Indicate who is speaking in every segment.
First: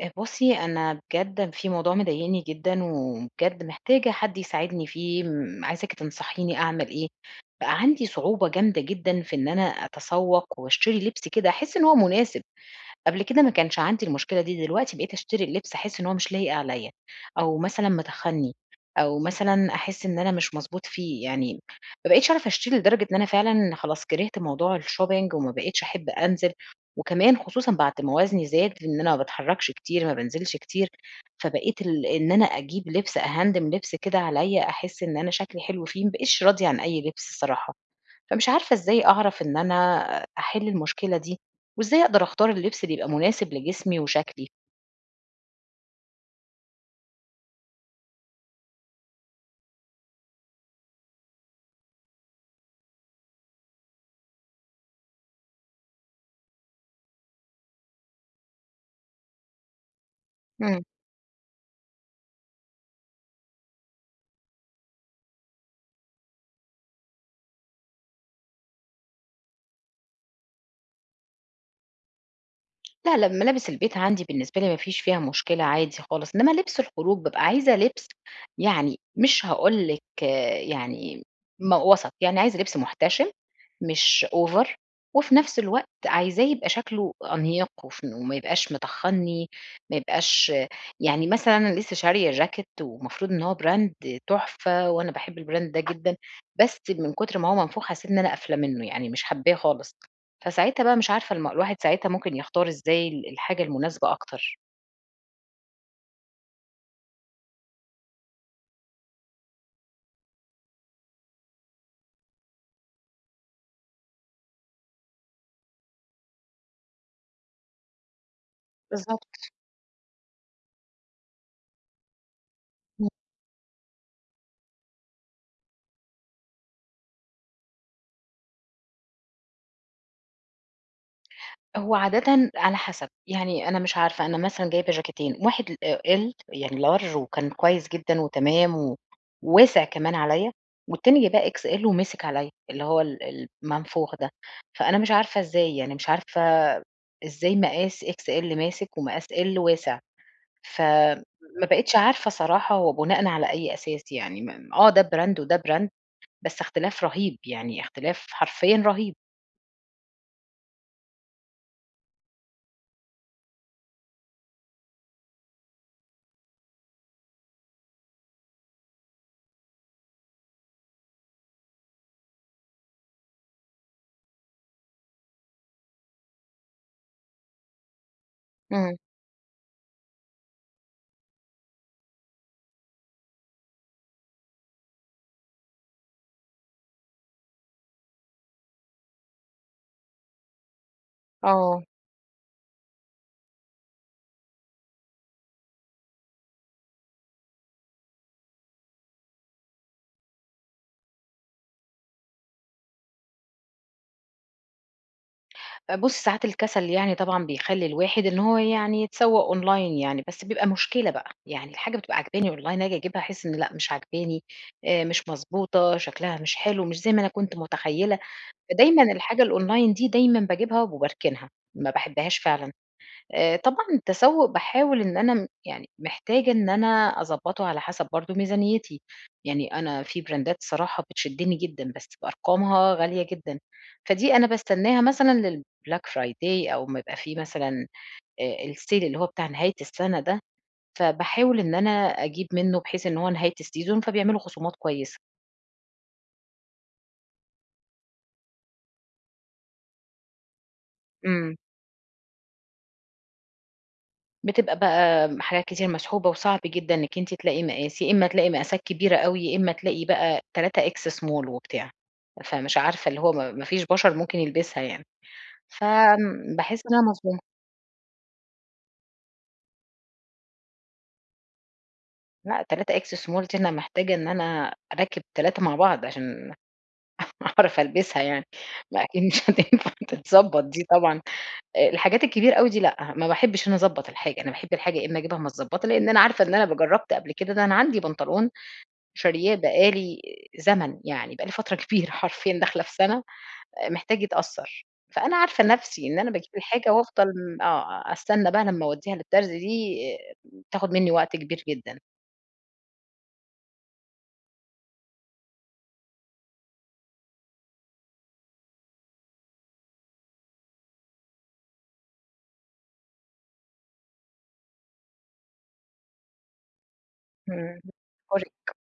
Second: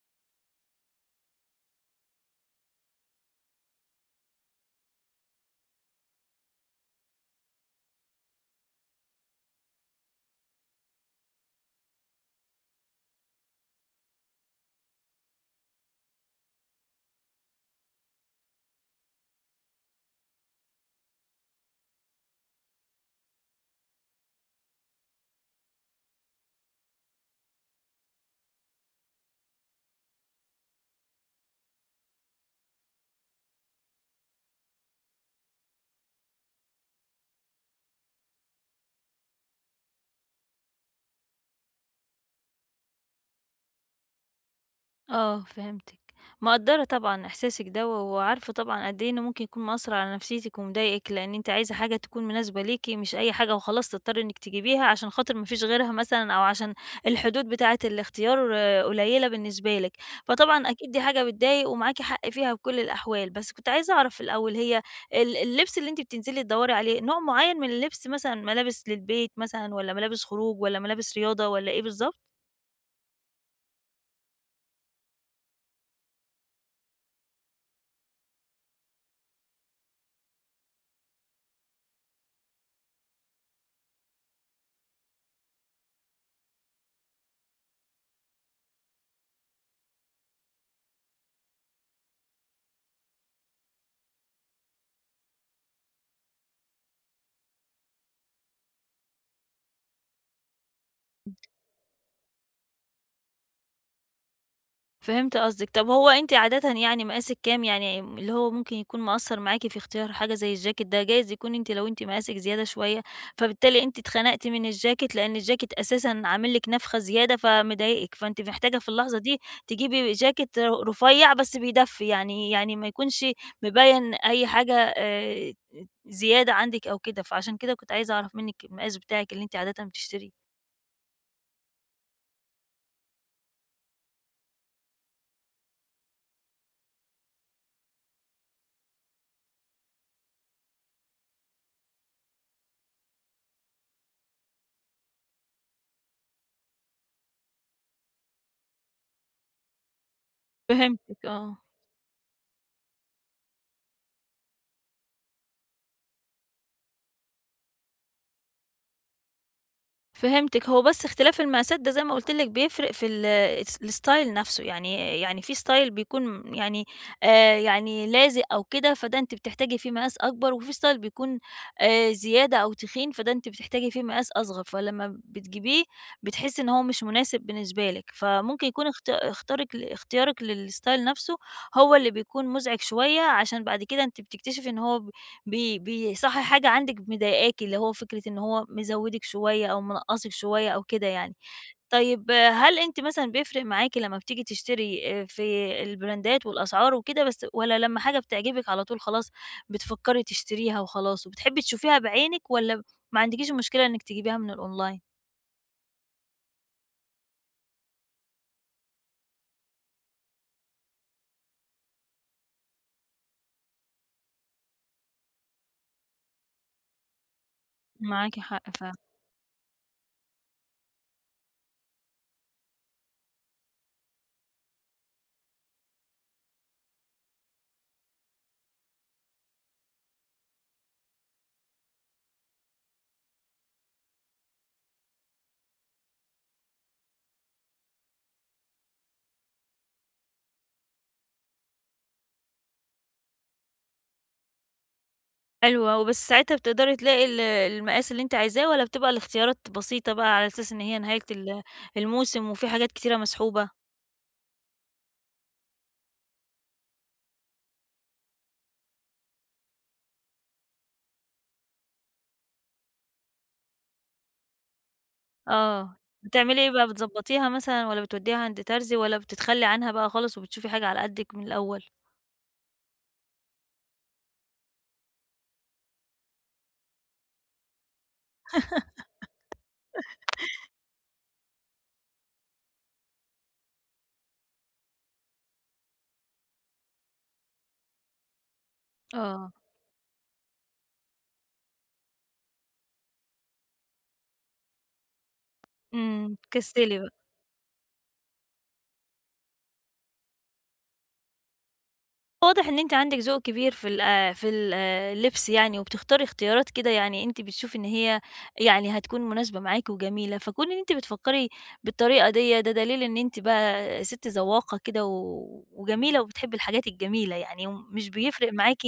Speaker 1: بُصّي، أنا بجد في موضوع مضايقني جدًا وبجد محتاجة حد يساعدني فيه، عايزاكِ تنصحيني أعمل إيه. بقى عندي صعوبة جامدة جدًا في إن أنا أتسوّق واشتري لبس كده أحس إن هو مناسب. قبل كده ما كانش عندي المشكلة دي، دلوقتي بقيت أشتري اللبس أحس إن هو مش لايق عليَّ، أو مثلًا متخنّي، أو مثلًا أحس إن أنا مش مضبوط فيه، يعني ما بقيتش أعرف أشتري لدرجة إن أنا فعلًا خلاص كرهت موضوع الshopping وما بقيتش أحب أنزل، وكمان خصوصًا بعد ما وزني زاد إن أنا ما باتحركش كتير، ما بانزلش كتير، فبقيت إن أنا أجيب لبس أهندم لبس كده عليَّ أحس إن أنا شكلي حلو فيه، ما بقيتش راضية عن أي لبس الصراحة. فمش عارفة إزاي أعرف إن أنا أحل المشكلة دي، وإزاي أقدر أختار اللبس اللي يبقى مناسب لجسمي وشكلي؟
Speaker 2: آه، فهمتِك. مقدّرة طبعًا إحساسِك دوّة، وعارفة طبعًا قد إيه إنه ممكن يكون مأثّر على نفسيتِك ومضايقِك، لإن أنتِ عايزة حاجة تكون مناسبة ليكِ، مش أي حاجة وخلاص تضطري إنِك تجيبيها عشان خاطر ما فيش غيرها مثلًا، أو عشان الحدود بتاعة الاختيار قليلة بالنسبة لِك. فطبعًا أكيد دي حاجة بتضايق ومعاكِ حق فيها بكل الأحوال، بس كنت عايزة أعرف الأول، هي اللبس اللي أنتِ بتنزلي تدوّري عليه نوع معيّن من اللبس؟ مثلًا ملابس للبيت مثلًا، والّا ملابس خروج، والّا ملابس رياضة، والّا إيه بالضبط؟
Speaker 1: لا، لأ، ملابس البيت عندي بالنسبة لي ما فيش فيها مشكلة عادي خالص، إنما لبس الخروج بابقى عايزة لبس، يعني مش هاقول لِك، يعني وسط، يعني عايزة لبس محتشم مش over، وفي نفس الوقت عايزاه يبقى شكله أنيق وف وما يبقاش مطخّني، ما يبقاش يعني مثلًا أنا لسه شارية جاكيت ومفروض إن هو براند تحفة وأنا باحب البراند ده جدًا، بس من كتر ما هو منفوخ حسيت إن أنا قافلة منه، يعني مش حاباه خالص. فساعتها بقى مش عارفة الواحد ساعتها ممكن يختار إزاي الحاجة المناسبة أكتر.
Speaker 2: فهمت قصدِك. طب هو أنتِ عادةً يعني مقاسِك كام؟ يعني اللي هو ممكن يكون مأثّر معاكِ في اختيار حاجة زي الجاكيت ده، جايز يكون لو أنتِ مقاسِك زيادة شوية، فبالتالي أنتِ اتخنقتِ من الجاكيت، لإن الجاكيت أساسًا عامل لِك نفخة زيادة فمضايقِك، فأنتِ محتاجة في اللحظة دي
Speaker 1: بالضبط.
Speaker 2: تجيبي جاكيت رفيّع بس بيدفّي، يعني ما
Speaker 1: إمم.
Speaker 2: يكونش مبيّن أي حاجة زيادة عندِك أو كده. فعشان كده كنت عايزة أعرف منِّك المقاس بتاعِك اللي أنتِ عادةً بتشتريه.
Speaker 1: هو عادةً على حسب، يعني أنا مش عارفة، أنا مثلًا جايبة جاكيتين، واحد L يعني large، وكان كويس جدًا وتمام و وواسع كمان عليَّ، والتاني جايباه XL ومِسِك عليَّ، اللي هو المنفوخ ده. فأنا مش عارفة إزاي، يعني مش عارفة إزاي مقاس XL ماسك ومقاس L واسع،
Speaker 2: فهمتِك، آه.
Speaker 1: فما بقيتش عارفة صراحة هو بناءً على أي أساس، يعني م آه ده براند وده براند بس اختلاف رهيب، يعني اختلاف حرفيًا رهيب.
Speaker 2: فهمتِك. هو بس اختلاف المقاسات ده، زي ما قُلت لِك، بيفرق في ال الس الstyle نفْسه. يعني في style بيكون يعني لازق أو كده، فده أنتِ بتحتاجي فيه مقاس أكبر، وفي style بيكون زيادة أو تخين، فده أنتِ بتحتاجي فيه مقاس أصغر، فلمّا بتجيبيه بتحسّي إن هو مش مناسب بالنسبة لِك. فممكن يكون
Speaker 1: إمم،
Speaker 2: اخت اختارِك ل اختيارِك للstyle نفْسه هو اللي بيكون مُزعج شوية، عشان بعد كده أنتِ بتكتشفي إن هو ب بي بيصحّح حاجة عندِك مضايقاكِ، اللي هو فكرة إن هو مزوّدِك شوية أو منقّصِك شوية أو كده يعني.
Speaker 1: آه.
Speaker 2: طيب، آه. هل أنتِ مثلًا بيفرق معاكِ لمّا بتيجي تشتري في البراندات والأسعار وكده بس، والّا لمّا حاجة بتعجبِك على طول خلاص بتفكّري تشتريها وخلاص، وبتحبّي تشوفيها بعينِك، والّا ما عندكيش مشكلة إنِّك تجيبيها من الأونلاين؟
Speaker 1: بُصّي، ساعات الكسل يعني طبعًا بيخلّي الواحد إن هو يعني يتسوّق online يعني، بس بيبقى مشكلة بقى، يعني الحاجة بتبقى عاجباني online، آجي أجيبها أحس إن لأ مش عاجباني، مش مضبوطة، شكلها مش حلو، مش زي ما أنا كنت متخيّلة،
Speaker 2: معاكِ حق فعلًا.
Speaker 1: فدايمًا الحاجة الonline دي دايمًا باجيبها وباركنها، ما باحبهاش فعلًا. طبعًا التسوُّق باحاول إن أنا يعني محتاجة إن أنا أضبّطه على حسب برضه ميزانيتي، يعني أنا في براندات الصراحة بتشدّني جدًا، بس بأرقامها غالية جدًا، فدي أنا باستناها مثلًا للBlack Friday، أو أمّا يبقى في مثلًا الsale اللي هو بتاع نهاية السَنة ده، فباحاول إن أنا أجيب منّه بحيث إن هو نهاية السيزون فبيعملوا خصومات كويسة.
Speaker 2: حلو أوي، بس ساعتها بتقدري تلاقي المقاس اللي أنتِ عايزاه، والّا بتبقى الاختيارات بسيطة بقى على أساس إن هي نهاية
Speaker 1: إمم.
Speaker 2: الموسم وفي حاجات كتيرة مسحوبة؟
Speaker 1: بتبقى بقى حاجات كتير مسحوبة وصعب جدا إنِّك أنتِ تلاقي مقاس، يا إمّا تلاقي مقاسات كبيرة أوي، يا إمّا تلاقي بقى 3X small وبتاع، فمش عارفة، اللي هو ما فيش بشر ممكن يلبسها يعني،
Speaker 2: آه. بتعملي إيه
Speaker 1: باحس
Speaker 2: بقى؟
Speaker 1: إن أنا مصدومة.
Speaker 2: بتضبّطيها مثلًا، والّا بتودّيها عند ترزي، والّا بتتخلّي عنها بقى خالص وبتشوفي حاجة على قدِّك من الأول؟
Speaker 1: لأ، 3X small دي أنا محتاجة إن أنا أركّب 3 مع بعض عشان أعرف ألبسها يعني، ما أكيد مش هتنفع تتضبّط دي طبعًا. الحاجات الكبيرة أوي دي لأ، ما باحبش إن أنا أضبّط الحاجة، أنا باحب الحاجة يا إمّا أجيبها متضبّطة، لإن أنا عارفة إن أنا جرّبت قبل كده، ده أنا عندي بنطلون
Speaker 2: آه.
Speaker 1: شارياه بقى لي زمن، يعني بقى لي فترة كبيرة حرفيًا داخلة في سَنة محتاج يتأثّر، فأنا عارفة نَفْسي إن أنا باجيب الحاجة
Speaker 2: بتكسّلي بقى.
Speaker 1: وأفضل، م آه، أستنى بقى لمّا أودّيها للترزي دي آه، تاخُد منّي وقت كبير جدًا.
Speaker 2: واضح إن أنتِ عندِك ذوق كبير في ال في ال اللبس يعني، وبتختاري اختيارات كده يعني أنتِ بتشوفي إن هي يعني هتكون مناسبة معاكِ وجميلة. فكون إن أنتِ بتفكّري بالطريقة ديّة ده دليل إن أنتِ بقى سِت ذواقة كده، وجميلة، وبتحبي الحاجات الجميلة يعني،
Speaker 1: إمم.
Speaker 2: ومش بيفرق معاكِ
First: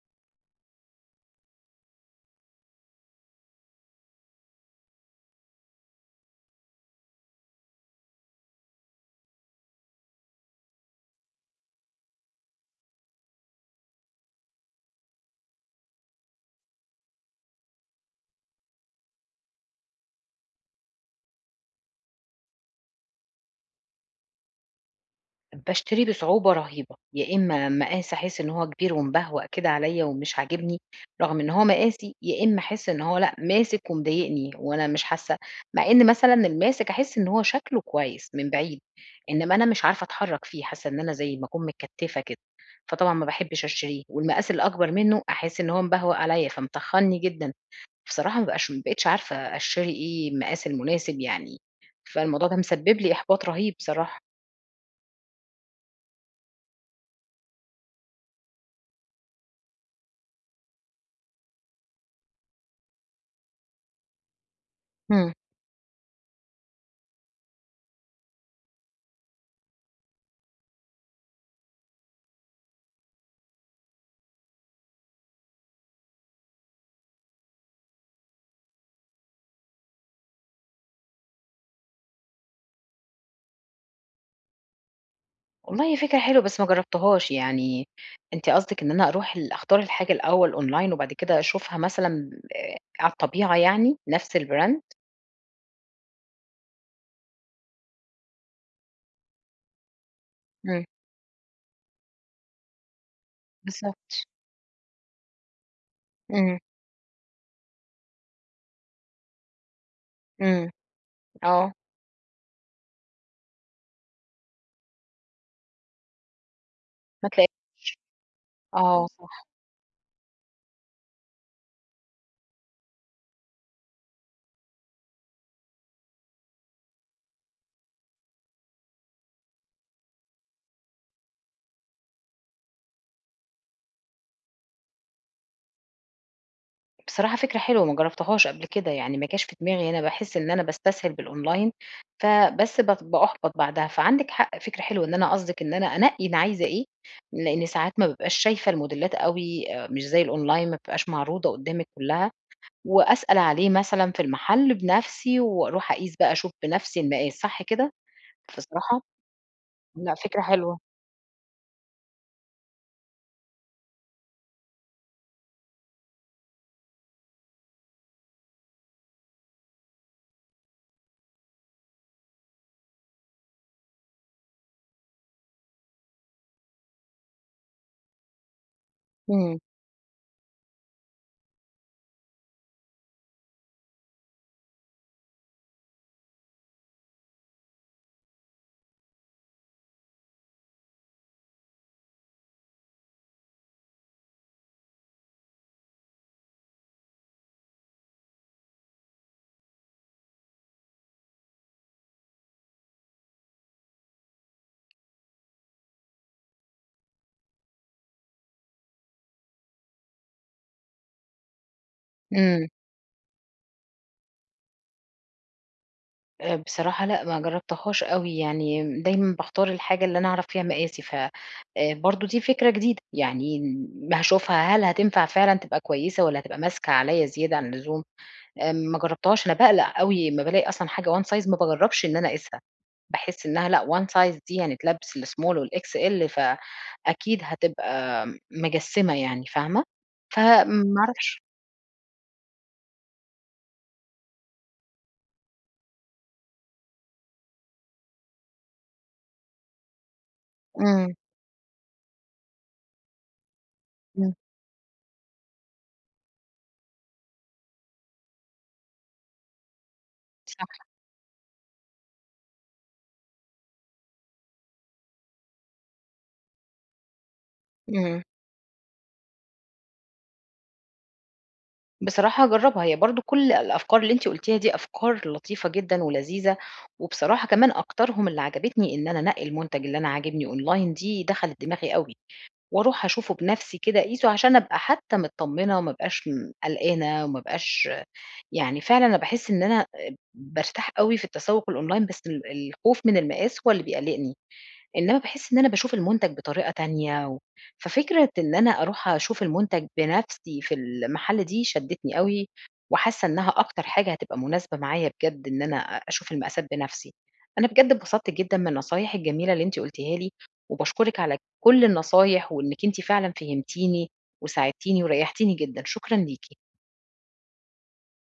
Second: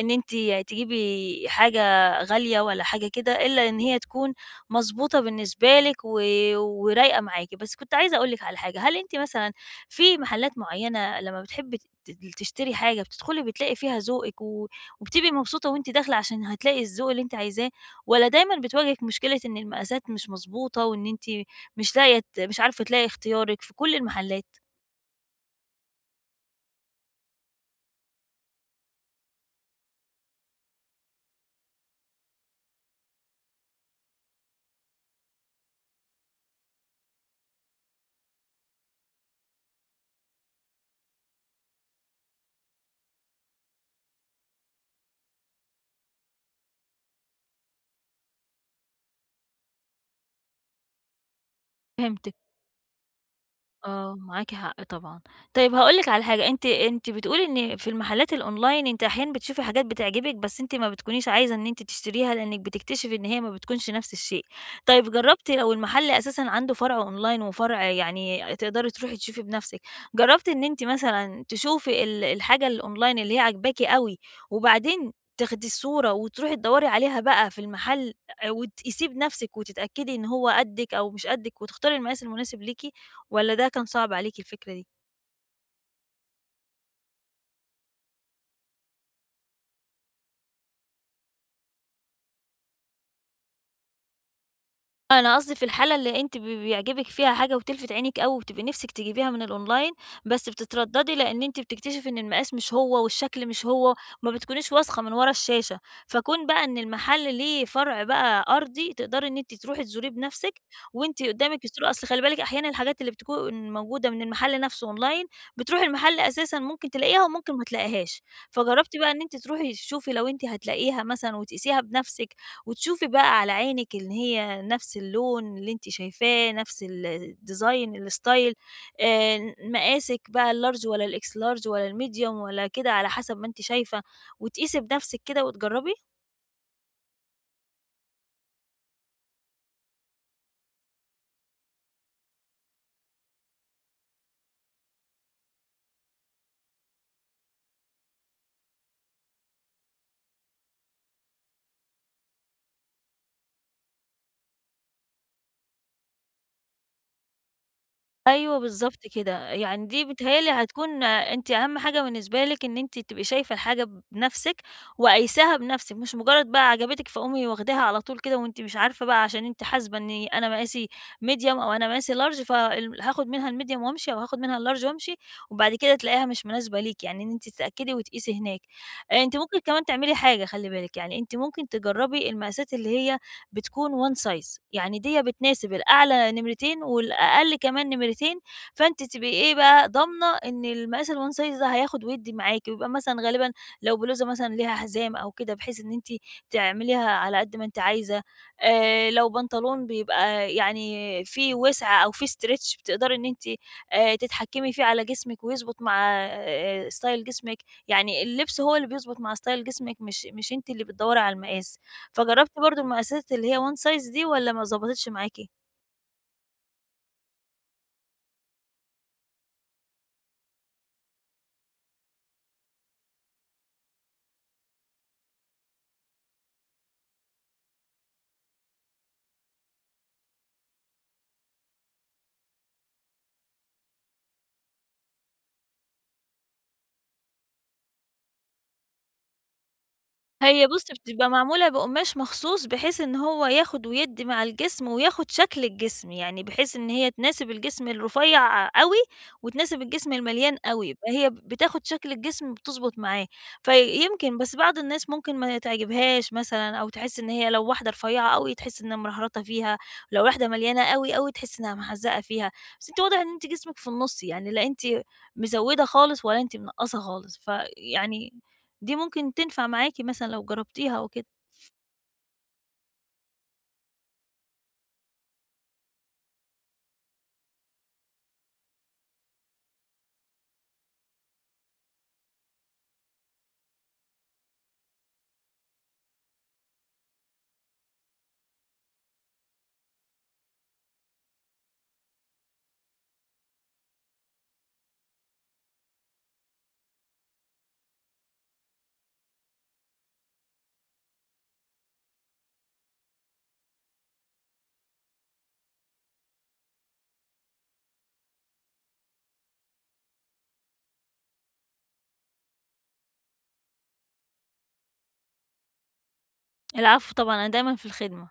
Speaker 2: إن أنتِ تجيبي حاجة غالية ولا حاجة كده، إلا إن هي تكون مضبوطة بالنسبة لِك ورايقة معاكِ. بس كنت عايزة أقول لِك على حاجة، هل أنتِ مثلًا في محلات معينة لمّا بتحبي ت ت تشتري حاجة بتدخلي بتلاقي فيها ذوقِك، وبتبقي مبسوطة وأنتِ داخلة عشان هتلاقي الذوق اللي أنتِ عايزاه، والّا دايمًا بتواجهِك مشكلة إن المقاسات مش مضبوطة وإن أنتِ مش لاقية مش عارفة تلاقي اختيارِك في كل المحلات؟
Speaker 1: باشتريه بصعوبة رهيبة، يا إمّا مقاس أحس إن هو كبير ومبهوأ كده عليَّ ومش عاجبني، رغم إن هو مقاسي، يا إمّا أحس إن هو لأ ماسك ومضايقني وأنا مش حاسة، مع إن مثلًا الماسك أحس إن هو شكله كويس من بعيد، إنما أنا مش عارفة أتحرك فيه، حاسة إن أنا زي ما أكون متكتفة كده، فطبعًا ما باحبش أشتريه، والمقاس الأكبر منه أحس إن هو مبهوأ عليَّ فمطخنّي جدًا، بصراحة ما بقيتش عارفة أشتري إيه المقاس المناسب يعني،
Speaker 2: فهمتِك.
Speaker 1: فالموضوع ده مسبب لي إحباط رهيب
Speaker 2: آه،
Speaker 1: بصراحة.
Speaker 2: معاكِ حق طبعًا. طيب هاقول لِك على حاجة. أنتِ بتقولي إن في المحلات الأونلاين أنتِ أحيانًا بتشوفي حاجات بتعجبِك، بس أنتِ ما بتكونيش عايزة إن أنتِ تشتريها، لإنِّك بتكتشفي إن هي ما بتكونش نفس الشيء. طيب
Speaker 1: إمم.
Speaker 2: جرّبتِ لو المحل أساسًا عنده فرع أونلاين وفرع، يعني تقدري تروحي تشوفي بنفسِك، جرّبتِ إن أنتِ مثلًا تشوفي الحاجة الأونلاين اللي هي عاجباكِ أوي، وبعدين تاخدي الصورة وتروحي تدوّري عليها بقى في المحل وتقيسيه بنفسِك وتتأكدي إن هو قدِّك أو مش قدِّك وتختاري المقاس المناسب ليكِ؟ والّا ده كان صعب عليكِ الفكرة دي؟
Speaker 1: والله هي فكرة حلوة بس ما جرّبتهاش، يعني أنتِ قصدِك إن أنا أروح أختار الحاجة الأول أونلاين وبعد كده أشوفها مثلًا على الطبيعة يعني، نفْس الbrand؟
Speaker 2: أنا قصدي في الحالة اللي أنتِ بيعجبِك فيها حاجة وتلفت عينِك أوي وبتبقي نِفسِك تجيبيها من الأونلاين، بس
Speaker 1: إمم،
Speaker 2: بتترددي لإن أنتِ بتكتشفي إن المقاس مش هو والشكل مش هو،
Speaker 1: بالضبط،
Speaker 2: وما بتكونيش واثقة من ورا الشاشة. فكون
Speaker 1: إمم،
Speaker 2: بقى إن المحل ليه فرع بقى أرضي تقدري إن أنتِ تروحي تزوريه بنَفسِك،
Speaker 1: إمم،
Speaker 2: وأنتِ قدامِك
Speaker 1: آه،
Speaker 2: الصورة، أصل خلّي بالِك أحيانًا الحاجات اللي بتكون موجودة من المحل نَفسه أونلاين، بتروحي المحل أساسًا ممكن تلاقيها
Speaker 1: ما
Speaker 2: وممكن
Speaker 1: تلاقي،
Speaker 2: ما تلاقيهاش. فجربتِ
Speaker 1: آه
Speaker 2: بقى إن
Speaker 1: صح.
Speaker 2: أنتِ تروحي تشوفي لو أنتِ هتلاقيها مثلًا وتقيسيها بنَفسِك وتشوفي بقى على عينِك إن هي نفس اللون اللي أنتِ شايفاه، نفس الdesign، الstyle، مقاسِك بقى الlarge والّا الXlarge والّا الmedium والّا كده على حسب ما أنتِ شايفة، وتقيسي بنفسِك كده وتجربي؟
Speaker 1: بصراحة فكرة حلوة ما جرّبتهاش قبل كده، يعني ما جاش في دماغي، أنا باحس إن أنا باستسهل بالأونلاين، فبس باُحبط بعدها، فعندِك حق، فكرة حلوة، إن أنا قصدِك إن أنا أنقّي أنا عايزة إيه، لإن ساعات ما بابقاش شايفة الموديلات أوي، مش زي الأونلاين ما بتبقاش معروضة قدّامِك كلّها. وأسأل عليه مثلًا في المحل بنَفْسي وأروح أقيس بقى، أشوف بنَفْسي المقاس، صح كده؟
Speaker 2: أيوه بالضبط
Speaker 1: بصراحة
Speaker 2: كده. يعني دي
Speaker 1: لأ،
Speaker 2: بيتهيأ
Speaker 1: فكرة
Speaker 2: لي
Speaker 1: حلوة.
Speaker 2: هتكون أنتِ أهم حاجة بالنسبة لِك إن أنتِ تبقي شايفة الحاجة بنَفْسِك وقايساها بنَفْسِك، مش مجرّد بقى عجبتِك فقومي واخداها على طول كده وأنتِ مش عارفة بقى، عشان أنتِ حاسبة إن أنا مقاسي medium أو أنا مقاسي large، هاخد منها الmedium وأمشي أو هاخد منها الlarge وأمشي، وبعد كده تلاقيها مش مناسبة ليكِ. يعني إن أنتِ تتأكدي وتقيسي هناك. أنتِ
Speaker 1: إمم،
Speaker 2: ممكن كمان تعملي حاجة، خلّي بالِك، يعني أنتِ ممكن تجرّبي المقاسات اللي هي بتكون one size، يعني ديّة بتناسب الأعلى نمرتين والأقل كمان نمرتين، فأنتِ تبقي إيه بقى؟ ضامنة إن المقاس الone size ده هياخد ويدّي معاكِ، ويبقى مثلًا غالبًا لو بلوزة مثلًا ليها حزام أو كده بحيث إن أنتِ تعمليها على قد ما أنتِ عايزة. لو بنطلون بيبقى يعني فيه وسع أو فيه stretch بتقدري إن أنتِ تتحكمي فيه على جسمِك ويضبط مع style جسمِك، يعني اللبس هو اللي بيضبط مع style جسمِك، مش أنتِ اللي بتدوّري على المقاس. فجربتِ
Speaker 1: إمم.
Speaker 2: برضه المقاسات اللي هي one size دي والّا ما ضبطتش معاكِ؟
Speaker 1: بصراحة لأ، ما جرّبتهاش أوي، يعني دايمًا باختار الحاجة اللي أنا أعرف فيها مقاسي، ف برضه دي فكرة جديدة، يعني هاشوفها هل هتنفع فعلًا تبقى كويسة والّا هتبقى ماسكة عليّا زيادة عن اللزوم، ما جرّبتهاش، أنا باقلق أوي أمّا بالاقي أصلًا حاجة one size، ما باجرّبش إن أنا أقيسها. باحس إنها لأ، one size دي هنتلبس الsmall والXL فأكيد هتبقى مجسّمة، يعني فاهمة؟
Speaker 2: هي بُصّي،
Speaker 1: فما
Speaker 2: بتبقى
Speaker 1: أعرفش.
Speaker 2: معمولة بقماش مخصوص بحيث إن هو ياخد ويدّي مع الجسم، وياخد شكل الجسم، يعني بحيث إن هي تناسب الجسم الرفيّع أوي، وتناسب الجسم المليان أوي،
Speaker 1: إمم،
Speaker 2: فهي بتاخد شكل الجسم بتضبط معاه.
Speaker 1: إمم،
Speaker 2: فيمكن بس بعض الناس ممكن ما تعجبهاش مثلًا، أو تحس إن هي لو واحدة رفيّعة أوي تحس إنها مرهرطة فيها، لو واحدة
Speaker 1: صح،
Speaker 2: مليانة أوي أوي تحس إنها محزّقة فيها. بس أنتِ واضح إن أنتِ جسمِك في النُص يعني، لا أنتِ مزوّدة خالص، ولا أنتِ منقّصة خالص،
Speaker 1: إمم.
Speaker 2: فيعني دي ممكن تنفع معاكِ مثلًا لو جربتيها أو كده.
Speaker 1: بصراحة هاجرّبها، هي برضه كل الأفكار اللي أنتِ قُلتيها دي أفكار لطيفة جدًا ولذيذة، وبصراحة كمان أكترهم اللي عجبتني إن أنا أنقّي المنتج اللي أنا عاجبني أونلاين، دي دخلت دماغي أوي، وأروح أشوفه بنَفْسي كده أقيسه عشان أبقى حتى متطمنة وما ابقاش قلقانة، وما ابقاش يعني فعلًا أنا باحس إن أنا بارتاح أوي في التسوق الأونلاين، بس الخوف من المقاس هو اللي بيقلّقني، إنما باحس إن أنا باشوف المنتج بطريقة تانية ففكرة إن أنا أروح أشوف المنتج بنفسي في المحل دي شدّتني أوي، وحاسة إنها أكتر حاجة هتبقى مناسبة معايا بجد إن أنا أشوف المقاسات بنفسي. أنا بجد اتبسطت جدًا من النصايح الجميلة اللي أنتِ قُلتيها لي، وباشكرِك على كل النصايح، وإنِّك أنتِ فعلًا فهمتيني وساعدتيني وريّحتيني جدًا، شكرًا ليكِ.
Speaker 2: العفو طبعًا، أنا دايمًا في الخدمة.